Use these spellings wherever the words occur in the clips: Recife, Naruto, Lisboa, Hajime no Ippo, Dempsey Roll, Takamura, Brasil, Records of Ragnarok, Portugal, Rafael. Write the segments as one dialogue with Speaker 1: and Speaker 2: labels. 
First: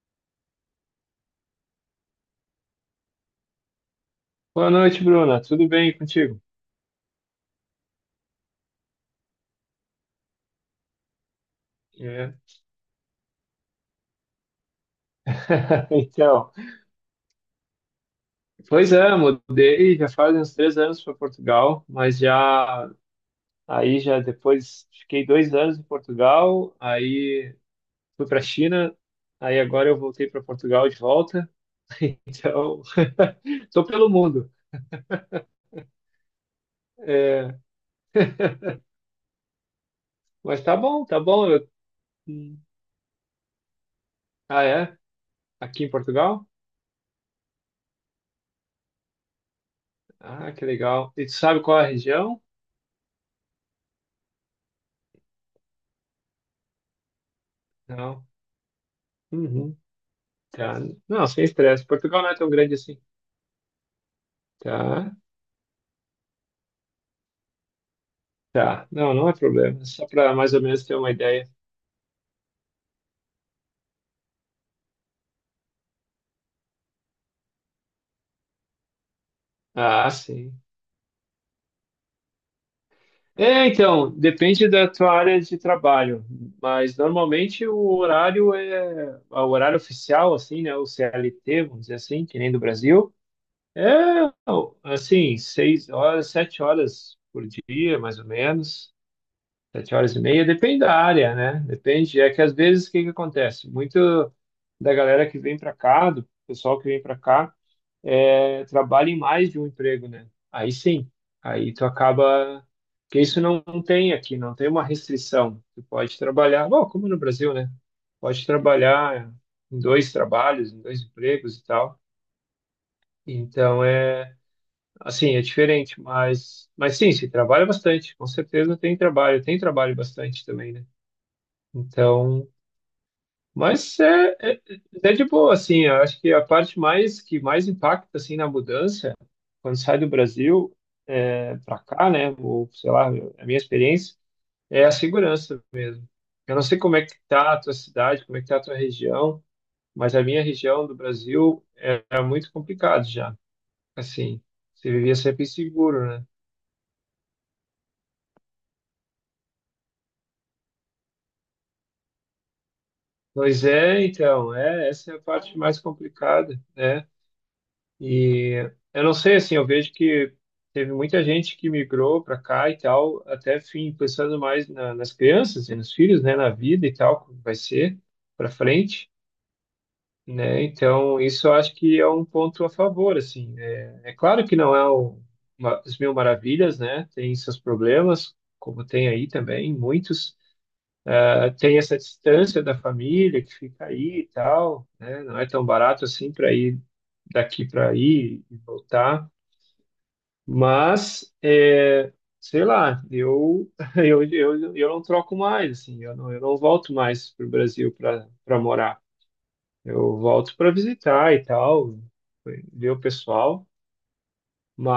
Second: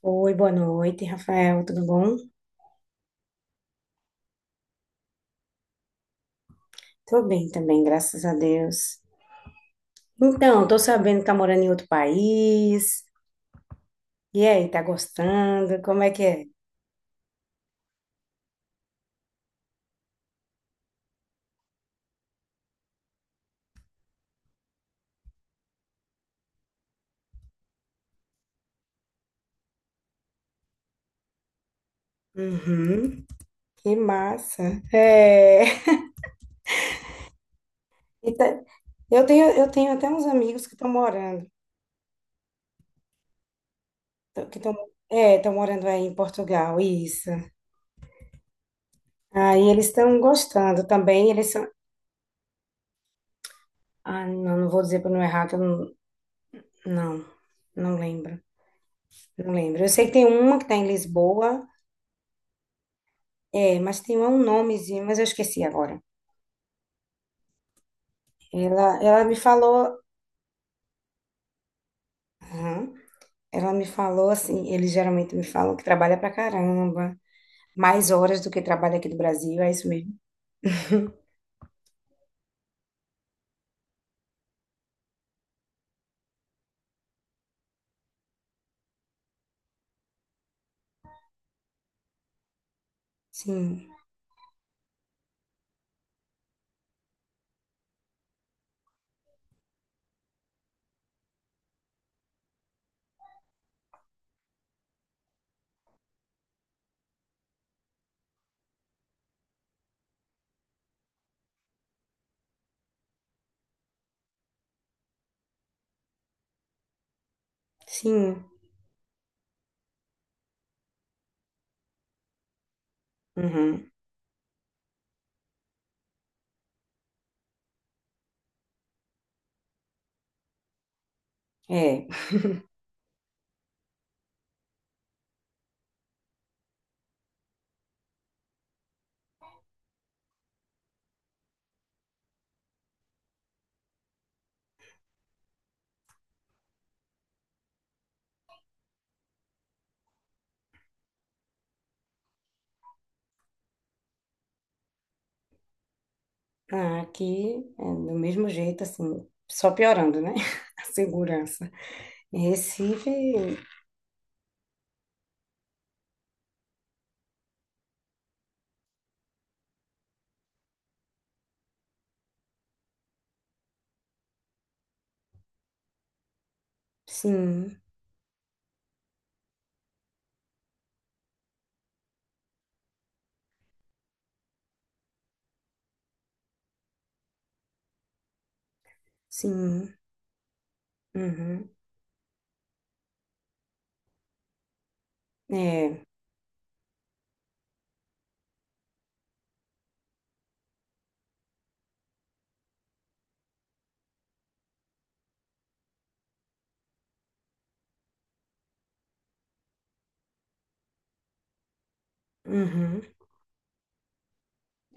Speaker 1: Oi, boa noite, Rafael, tudo bom?
Speaker 2: Boa noite, Bruna. Tudo bem contigo?
Speaker 1: Tô bem também, graças a Deus. Então, tô sabendo que tá morando em outro
Speaker 2: É.
Speaker 1: país. E aí, tá gostando? Como é que é?
Speaker 2: Então, pois é, mudei já faz uns 3 anos para Portugal, mas já aí já depois fiquei 2 anos em Portugal, aí fui para a China, aí agora eu voltei para Portugal de volta. Então,
Speaker 1: Uhum,
Speaker 2: tô
Speaker 1: que
Speaker 2: pelo mundo.
Speaker 1: massa. É.
Speaker 2: É,
Speaker 1: e tá- eu tenho até uns
Speaker 2: mas
Speaker 1: amigos que
Speaker 2: tá
Speaker 1: estão
Speaker 2: bom, tá
Speaker 1: morando,
Speaker 2: bom.
Speaker 1: que
Speaker 2: Ah,
Speaker 1: estão,
Speaker 2: é?
Speaker 1: é, estão
Speaker 2: Aqui
Speaker 1: morando
Speaker 2: em
Speaker 1: aí em
Speaker 2: Portugal?
Speaker 1: Portugal, isso. Aí eles estão
Speaker 2: Ah, que
Speaker 1: gostando
Speaker 2: legal. E
Speaker 1: também,
Speaker 2: tu
Speaker 1: eles
Speaker 2: sabe
Speaker 1: são,
Speaker 2: qual é a região?
Speaker 1: ah, não vou dizer para não errar, que eu não, não
Speaker 2: Não.
Speaker 1: lembro, não
Speaker 2: Uhum.
Speaker 1: lembro. Eu sei que tem uma que
Speaker 2: Tá.
Speaker 1: está em
Speaker 2: Não, sem
Speaker 1: Lisboa.
Speaker 2: estresse. Portugal não é tão grande assim.
Speaker 1: É, mas tem um nomezinho,
Speaker 2: Tá,
Speaker 1: mas eu esqueci agora.
Speaker 2: tá.
Speaker 1: Ela,
Speaker 2: Não,
Speaker 1: ela
Speaker 2: não é
Speaker 1: me
Speaker 2: problema.
Speaker 1: falou,
Speaker 2: Só para mais ou menos ter uma ideia.
Speaker 1: aham, ela me falou assim, eles geralmente me falam que trabalha pra caramba, mais horas do que trabalha aqui do Brasil, é isso
Speaker 2: Ah,
Speaker 1: mesmo?
Speaker 2: sim. É, então, depende da tua área de trabalho, mas normalmente o horário é o horário oficial, assim, né? O CLT, vamos dizer assim, que nem do Brasil.
Speaker 1: Sim,
Speaker 2: É, assim, 6 horas, 7 horas por dia, mais ou menos, 7 horas e meia, depende da área, né? Depende. É que às vezes o que que acontece? Muito da galera que vem para cá, do pessoal que vem para cá é, trabalha em mais de um emprego, né? Aí sim, aí tu acaba. Porque isso não tem aqui, não tem uma restrição. Tu pode trabalhar, bom, como no Brasil, né?
Speaker 1: sim,
Speaker 2: Pode trabalhar em dois trabalhos, em dois empregos e tal. Então
Speaker 1: uhum,
Speaker 2: é assim, é diferente, mas sim, se trabalha bastante, com certeza tem trabalho bastante também, né?
Speaker 1: é.
Speaker 2: Então, mas é de boa, assim, eu acho que a parte mais que mais impacta, assim, na mudança, quando sai do Brasil é, para cá, né, ou sei lá, a minha experiência, é a segurança. Eu não sei como é que tá a tua cidade, como é que tá a tua região, mas a minha região do Brasil é muito complicado já, assim, você vivia sempre inseguro, né?
Speaker 1: Ah, aqui é do mesmo jeito, assim, só piorando, né? A segurança. Em Recife,
Speaker 2: Pois é, então, é, essa é a parte mais complicada, né? E eu não sei, assim, eu vejo que teve muita gente que migrou para cá e tal, até fim pensando mais nas crianças e nos filhos, né, na vida e tal, como vai
Speaker 1: sim,
Speaker 2: ser para frente, né? Então, isso eu acho que é um ponto a favor, assim. É, é claro que não é as mil maravilhas, né? Tem seus problemas, como tem aí também,
Speaker 1: sim,
Speaker 2: muitos. Ah,
Speaker 1: uhum,
Speaker 2: tem essa distância da família que fica aí e tal, né? Não é tão
Speaker 1: é,
Speaker 2: barato assim para ir daqui para aí e voltar. Mas, é, sei lá, eu, eu não troco mais, assim, eu não volto mais para o Brasil para morar. Eu volto para visitar e tal, ver o
Speaker 1: uhum,
Speaker 2: pessoal,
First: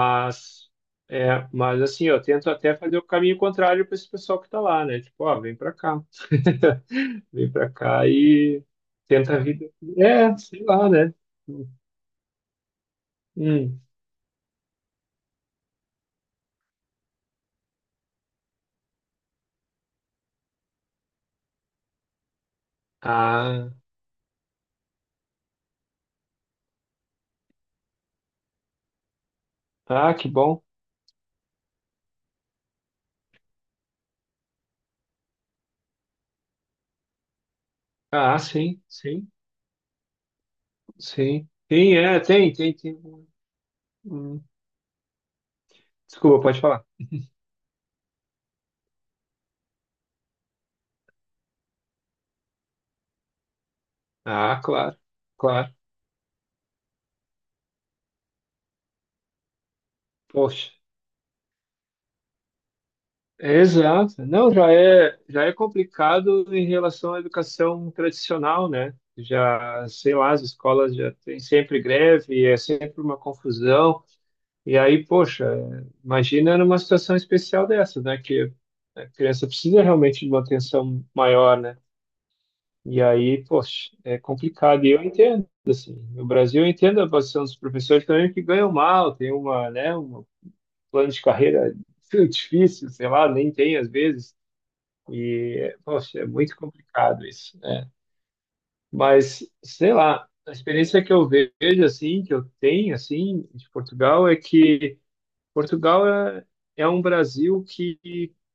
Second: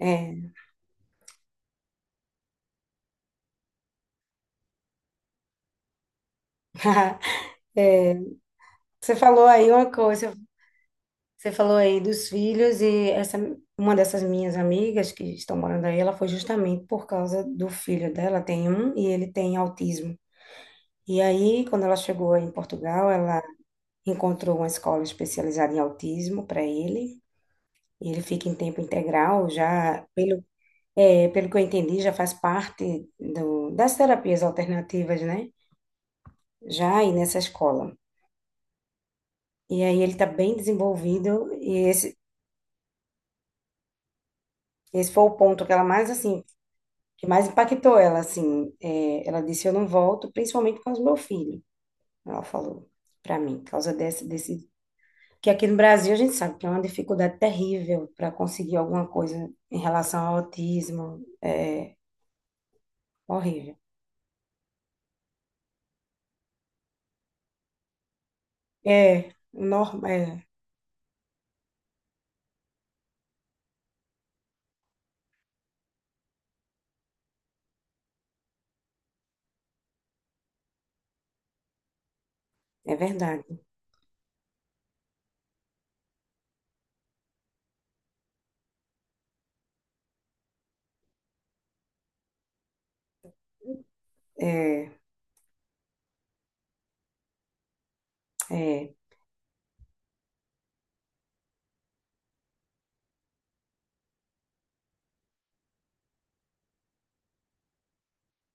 Speaker 1: é.
Speaker 2: é, mas assim, eu tento até fazer o caminho contrário para esse pessoal que está lá, né? Tipo, ó, vem para cá, vem para cá
Speaker 1: É.
Speaker 2: e
Speaker 1: Você
Speaker 2: tenta a
Speaker 1: falou aí
Speaker 2: vida.
Speaker 1: uma coisa,
Speaker 2: É, sei lá, né?
Speaker 1: você falou aí dos filhos e essa
Speaker 2: Hum.
Speaker 1: uma dessas minhas amigas que estão morando aí, ela foi justamente por causa do filho dela, tem um e ele tem autismo. E aí, quando ela chegou em Portugal, ela
Speaker 2: Ah,
Speaker 1: encontrou uma escola especializada em autismo para ele. E ele fica em tempo integral, já
Speaker 2: ah, que
Speaker 1: pelo
Speaker 2: bom.
Speaker 1: é, pelo que eu entendi, já faz parte do, das terapias alternativas, né? Já aí nessa escola.
Speaker 2: Ah, sim, sim.
Speaker 1: E aí ele está bem
Speaker 2: Sim,
Speaker 1: desenvolvido e
Speaker 2: sim
Speaker 1: esse
Speaker 2: é, tem, tem, tem. Hum,
Speaker 1: esse foi o ponto que ela mais
Speaker 2: Desculpa,
Speaker 1: assim
Speaker 2: pode falar.
Speaker 1: que mais impactou ela, assim, é, ela disse, eu não volto, principalmente por causa do meu filho, ela falou para mim, por causa desse,
Speaker 2: Ah,
Speaker 1: desse,
Speaker 2: claro,
Speaker 1: que aqui
Speaker 2: claro.
Speaker 1: no Brasil a gente sabe que é uma dificuldade terrível para conseguir alguma coisa em relação ao
Speaker 2: Poxa.
Speaker 1: autismo, é
Speaker 2: É,
Speaker 1: horrível.
Speaker 2: exato. Não, já é complicado em relação à educação tradicional, né?
Speaker 1: É,
Speaker 2: Já,
Speaker 1: norma,
Speaker 2: sei lá, as
Speaker 1: é,
Speaker 2: escolas já têm sempre greve, é sempre uma confusão. E aí, poxa, imagina numa situação especial dessa, né? Que a criança precisa realmente de uma atenção maior, né?
Speaker 1: é
Speaker 2: E aí,
Speaker 1: verdade.
Speaker 2: poxa, é complicado. E eu entendo, assim, no Brasil eu entendo a posição dos professores também que ganham mal, tem um plano de carreira difícil, sei lá, nem tem às vezes.
Speaker 1: É,
Speaker 2: E, poxa, é muito complicado isso, né?
Speaker 1: é,
Speaker 2: Mas, sei lá, a experiência que eu vejo, assim, que eu tenho, assim, de Portugal é que Portugal é um Brasil que,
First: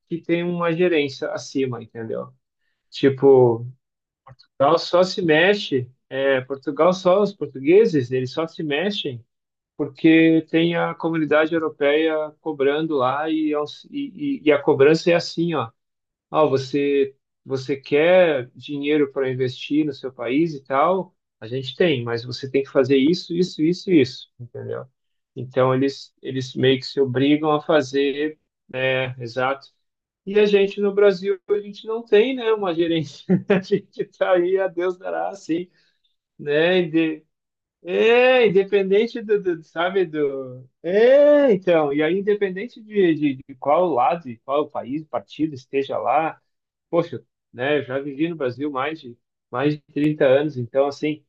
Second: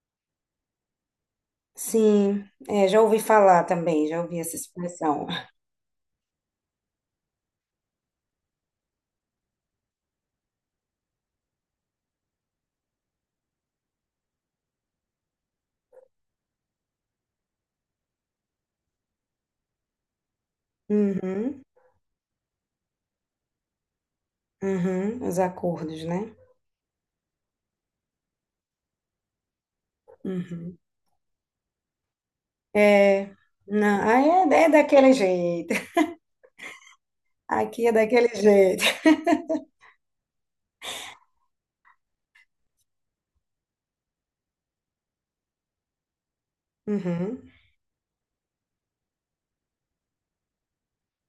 Speaker 2: que tem uma gerência acima, entendeu?
Speaker 1: sim, é, já ouvi falar
Speaker 2: Tipo,
Speaker 1: também, já ouvi essa
Speaker 2: Portugal só se
Speaker 1: expressão.
Speaker 2: mexe, é, Portugal só, os portugueses, eles só se mexem porque tem a comunidade europeia cobrando lá e, e, e a cobrança é assim, ó, ah, você quer dinheiro para investir no seu país e tal, a
Speaker 1: Uhum,
Speaker 2: gente tem, mas você tem que fazer isso, isso, isso, isso, entendeu?
Speaker 1: uhum, os
Speaker 2: Então
Speaker 1: acordos, né?
Speaker 2: eles meio que se obrigam a fazer, é, exato. E a
Speaker 1: Uhum.
Speaker 2: gente no Brasil, a gente não tem, né, uma gerência.
Speaker 1: É,
Speaker 2: A
Speaker 1: não,
Speaker 2: gente tá
Speaker 1: ah,
Speaker 2: aí,
Speaker 1: é,
Speaker 2: a
Speaker 1: é
Speaker 2: Deus
Speaker 1: daquele
Speaker 2: dará, assim,
Speaker 1: jeito.
Speaker 2: né?
Speaker 1: Aqui é daquele
Speaker 2: É,
Speaker 1: jeito.
Speaker 2: independente do, sabe, do... É, então, e aí independente de qual lado, de qual país, partido esteja lá, poxa,
Speaker 1: Uhum.
Speaker 2: né, eu já vivi no Brasil mais de 30 anos, então assim,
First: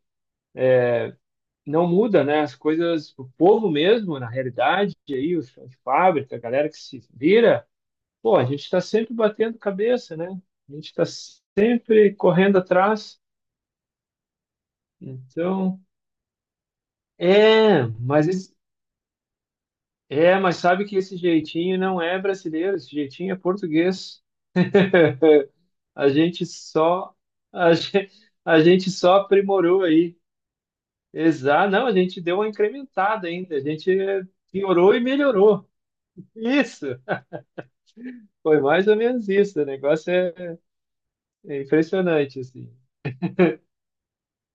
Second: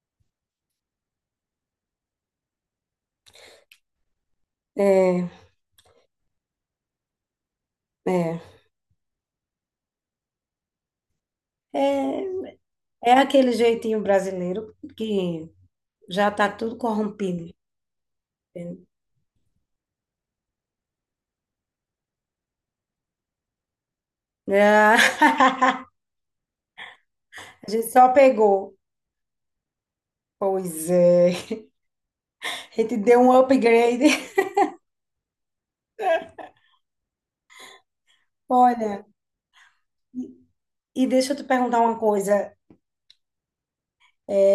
Speaker 2: não muda, né, as coisas, o povo mesmo, na realidade,
Speaker 1: É,
Speaker 2: aí os chão de fábrica, a galera que se vira, pô, a
Speaker 1: é.
Speaker 2: gente está sempre batendo cabeça, né? A gente está sempre
Speaker 1: É,
Speaker 2: correndo
Speaker 1: é
Speaker 2: atrás.
Speaker 1: aquele jeitinho brasileiro que
Speaker 2: Então,
Speaker 1: já tá tudo corrompido.
Speaker 2: é,
Speaker 1: Entende?
Speaker 2: mas sabe que esse jeitinho não é brasileiro, esse jeitinho é português.
Speaker 1: Ah,
Speaker 2: A gente só
Speaker 1: a
Speaker 2: a
Speaker 1: gente só
Speaker 2: gente, a
Speaker 1: pegou.
Speaker 2: gente só aprimorou aí.
Speaker 1: Pois é.
Speaker 2: Exato, não, a gente deu uma
Speaker 1: A gente deu
Speaker 2: incrementada
Speaker 1: um
Speaker 2: ainda, a gente
Speaker 1: upgrade.
Speaker 2: piorou e melhorou. Isso, foi mais ou
Speaker 1: Olha,
Speaker 2: menos isso, o negócio
Speaker 1: e
Speaker 2: é,
Speaker 1: e deixa eu te
Speaker 2: é
Speaker 1: perguntar uma coisa.
Speaker 2: impressionante, assim.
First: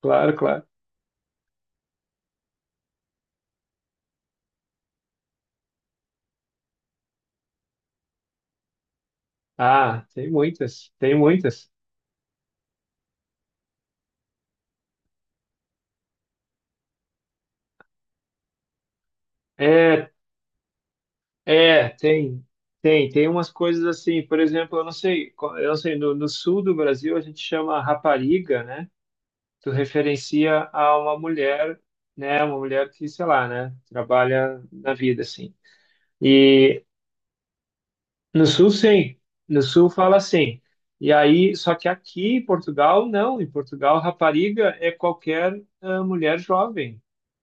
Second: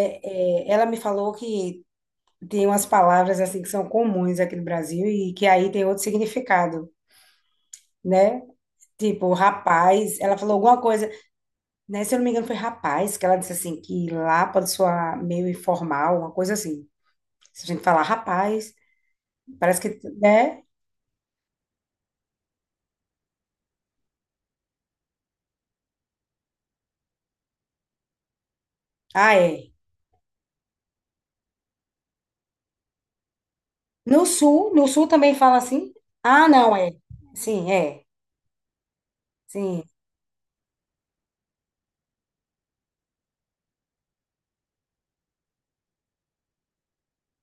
Speaker 2: Claro, claro.
Speaker 1: Ela me falou que tem umas palavras assim que são comuns aqui no Brasil e que aí tem outro significado, né? Tipo,
Speaker 2: Ah,
Speaker 1: rapaz,
Speaker 2: tem
Speaker 1: ela falou alguma
Speaker 2: muitas,
Speaker 1: coisa.
Speaker 2: tem muitas.
Speaker 1: Né? Se eu não me engano, foi rapaz que ela disse assim, que lá pode soar meio informal, uma coisa assim. Se a gente falar rapaz, parece que,
Speaker 2: É,
Speaker 1: né?
Speaker 2: é, tem umas coisas assim, por exemplo, eu não sei, no sul do Brasil a gente chama rapariga, né?
Speaker 1: Ah,
Speaker 2: Tu
Speaker 1: é.
Speaker 2: referencia a uma mulher, né? Uma mulher que, sei lá, né?
Speaker 1: No
Speaker 2: Trabalha
Speaker 1: sul, no
Speaker 2: na
Speaker 1: sul
Speaker 2: vida,
Speaker 1: também
Speaker 2: assim.
Speaker 1: fala assim? Ah, não,
Speaker 2: E
Speaker 1: é. Sim, é.
Speaker 2: no sul, sim. No
Speaker 1: Sim.
Speaker 2: sul fala assim. E aí, só que aqui em Portugal, não. Em Portugal, rapariga é qualquer mulher jovem.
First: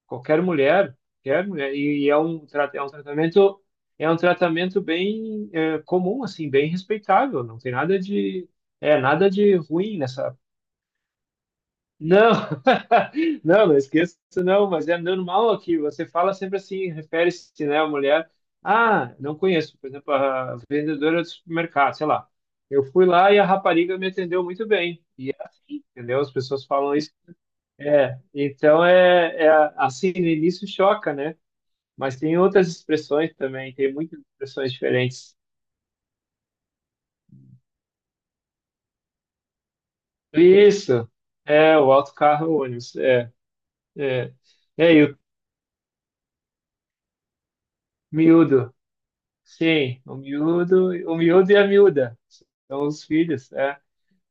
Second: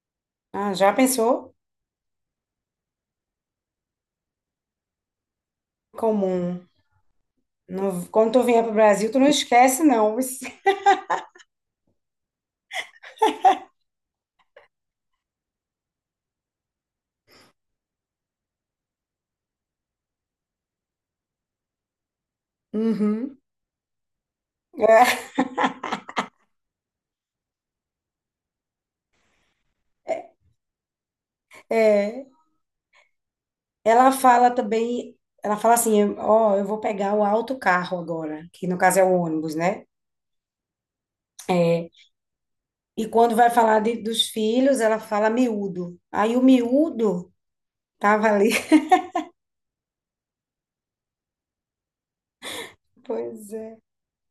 Speaker 2: Qualquer
Speaker 1: Ah, já
Speaker 2: mulher, qualquer
Speaker 1: pensou?
Speaker 2: mulher. E, é um tratamento bem comum, assim,
Speaker 1: Comum.
Speaker 2: bem respeitável. Não tem nada
Speaker 1: Não- quando tu
Speaker 2: de,
Speaker 1: vier pro
Speaker 2: é,
Speaker 1: Brasil, tu não
Speaker 2: nada de
Speaker 1: esquece,
Speaker 2: ruim
Speaker 1: não.
Speaker 2: nessa não, não, não esqueça, não, mas é normal aqui. Você fala sempre assim, refere-se, né, à mulher. Ah, não conheço, por exemplo, a vendedora do supermercado, sei lá. Eu fui lá e
Speaker 1: Uhum.
Speaker 2: a rapariga me atendeu muito bem.
Speaker 1: É,
Speaker 2: E é assim, entendeu? As pessoas falam isso. É, então é assim, no início choca, né? Mas
Speaker 1: é.
Speaker 2: tem outras expressões também, tem
Speaker 1: Ela
Speaker 2: muitas
Speaker 1: fala
Speaker 2: expressões
Speaker 1: também,
Speaker 2: diferentes.
Speaker 1: ela fala assim, ó, eu vou pegar o autocarro agora, que no caso é o ônibus, né?
Speaker 2: Isso, é,
Speaker 1: É.
Speaker 2: o autocarro, o ônibus,
Speaker 1: E quando vai falar dos
Speaker 2: é,
Speaker 1: filhos,
Speaker 2: é,
Speaker 1: ela
Speaker 2: e o
Speaker 1: fala miúdo. Aí o miúdo tava ali.
Speaker 2: miúdo. Sim, o miúdo e a miúda são os filhos,
Speaker 1: Pois
Speaker 2: é.
Speaker 1: é.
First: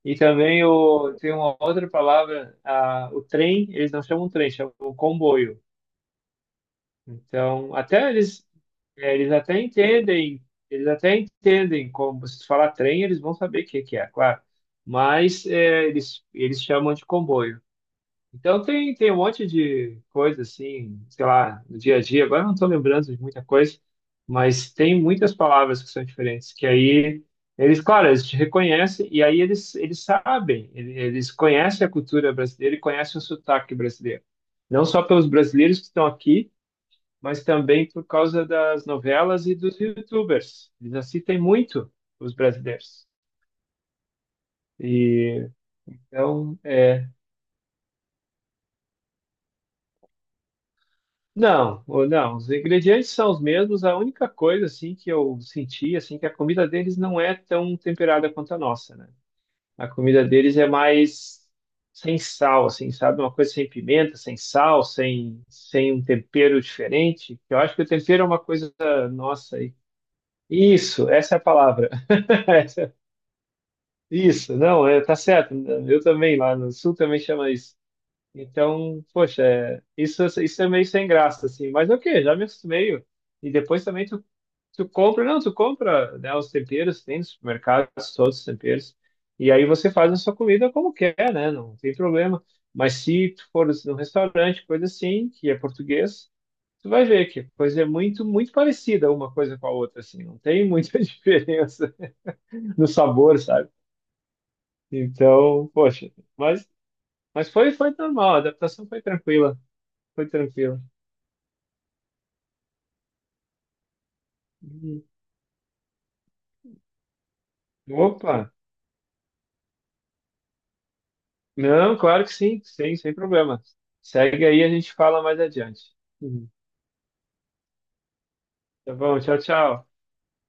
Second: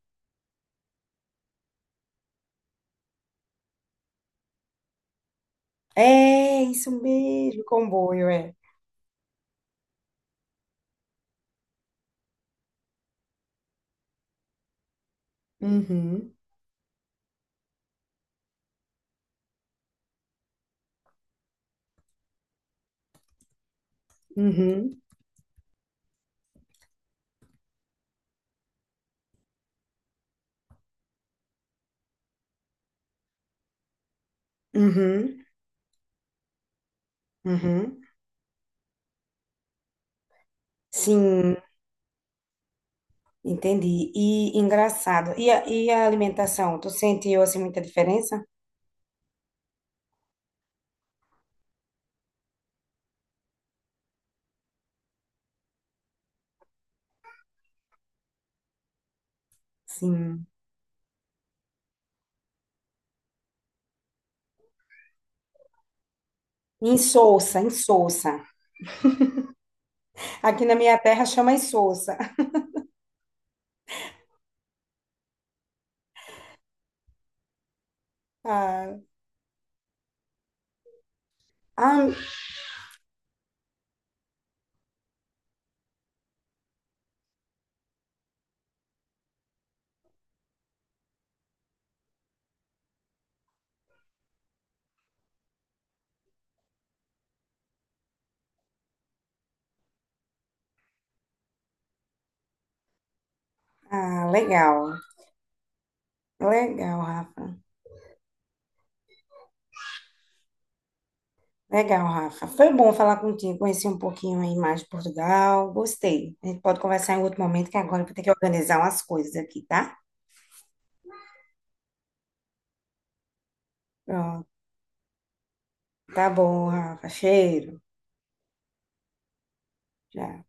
Speaker 2: E também tem uma outra palavra, o trem, eles não chamam trem, chamam comboio.
Speaker 1: É, isso mesmo,
Speaker 2: Então, até
Speaker 1: comboio,
Speaker 2: eles,
Speaker 1: é.
Speaker 2: é, eles até entendem como você falar trem, eles vão saber o que que é, claro. Mas é,
Speaker 1: Uhum,
Speaker 2: eles chamam de comboio. Então tem um monte de coisa assim, sei lá, no dia a dia. Agora eu não estou lembrando de muita coisa, mas
Speaker 1: uhum,
Speaker 2: tem muitas palavras que são diferentes, que aí eles, claro, eles te reconhecem e aí eles, sabem, eles conhecem a cultura brasileira e conhecem o sotaque brasileiro. Não só pelos
Speaker 1: uhum,
Speaker 2: brasileiros que estão aqui, mas também
Speaker 1: uhum.
Speaker 2: por causa das novelas e dos YouTubers. Eles assistem
Speaker 1: Sim,
Speaker 2: muito os brasileiros.
Speaker 1: entendi. E engraçado. E
Speaker 2: E
Speaker 1: a
Speaker 2: então,
Speaker 1: alimentação? Tu
Speaker 2: é,
Speaker 1: sentiu assim muita diferença?
Speaker 2: não, não, os ingredientes são os mesmos. A única coisa assim que eu senti assim que a comida deles não é tão temperada quanto a nossa, né? A comida
Speaker 1: Sim.
Speaker 2: deles é mais sem sal, assim, sabe? Uma coisa sem pimenta, sem sal, sem um tempero diferente.
Speaker 1: Insossa,
Speaker 2: Eu acho que o tempero é uma
Speaker 1: insossa.
Speaker 2: coisa nossa aí.
Speaker 1: Aqui na minha
Speaker 2: Isso,
Speaker 1: terra
Speaker 2: essa é a
Speaker 1: chama
Speaker 2: palavra.
Speaker 1: insossa.
Speaker 2: Essa- Isso, não, é, tá certo. Eu também lá no sul também chama isso.
Speaker 1: Ah,
Speaker 2: Então, poxa, é, isso é meio sem graça, assim. Mas
Speaker 1: ah,
Speaker 2: ok, já me acostumei. E depois também tu, tu compra, não, tu compra, né, os temperos, tem no supermercado todos os temperos. E aí você faz a sua comida como quer, né? Não tem problema. Mas se tu for num restaurante, coisa assim, que é português, tu vai ver que a coisa é muito, muito parecida uma coisa com a outra, assim. Não tem muita diferença no sabor, sabe?
Speaker 1: ah, legal.
Speaker 2: Então, poxa, mas,
Speaker 1: Legal, Rafa.
Speaker 2: foi normal, a adaptação foi tranquila, foi tranquila.
Speaker 1: Legal, Rafa. Foi bom falar contigo, conhecer um pouquinho aí mais de
Speaker 2: Uhum.
Speaker 1: Portugal. Gostei. A gente pode conversar em outro momento, que agora eu vou ter que
Speaker 2: Opa!
Speaker 1: organizar umas coisas aqui, tá?
Speaker 2: Não, claro que sim, sim, sem problema. Segue
Speaker 1: Pronto.
Speaker 2: aí, a gente fala mais adiante.
Speaker 1: Tá
Speaker 2: Uhum.
Speaker 1: bom, Rafa. Cheiro.
Speaker 2: Tá bom, tchau, tchau.
Speaker 1: Tchau.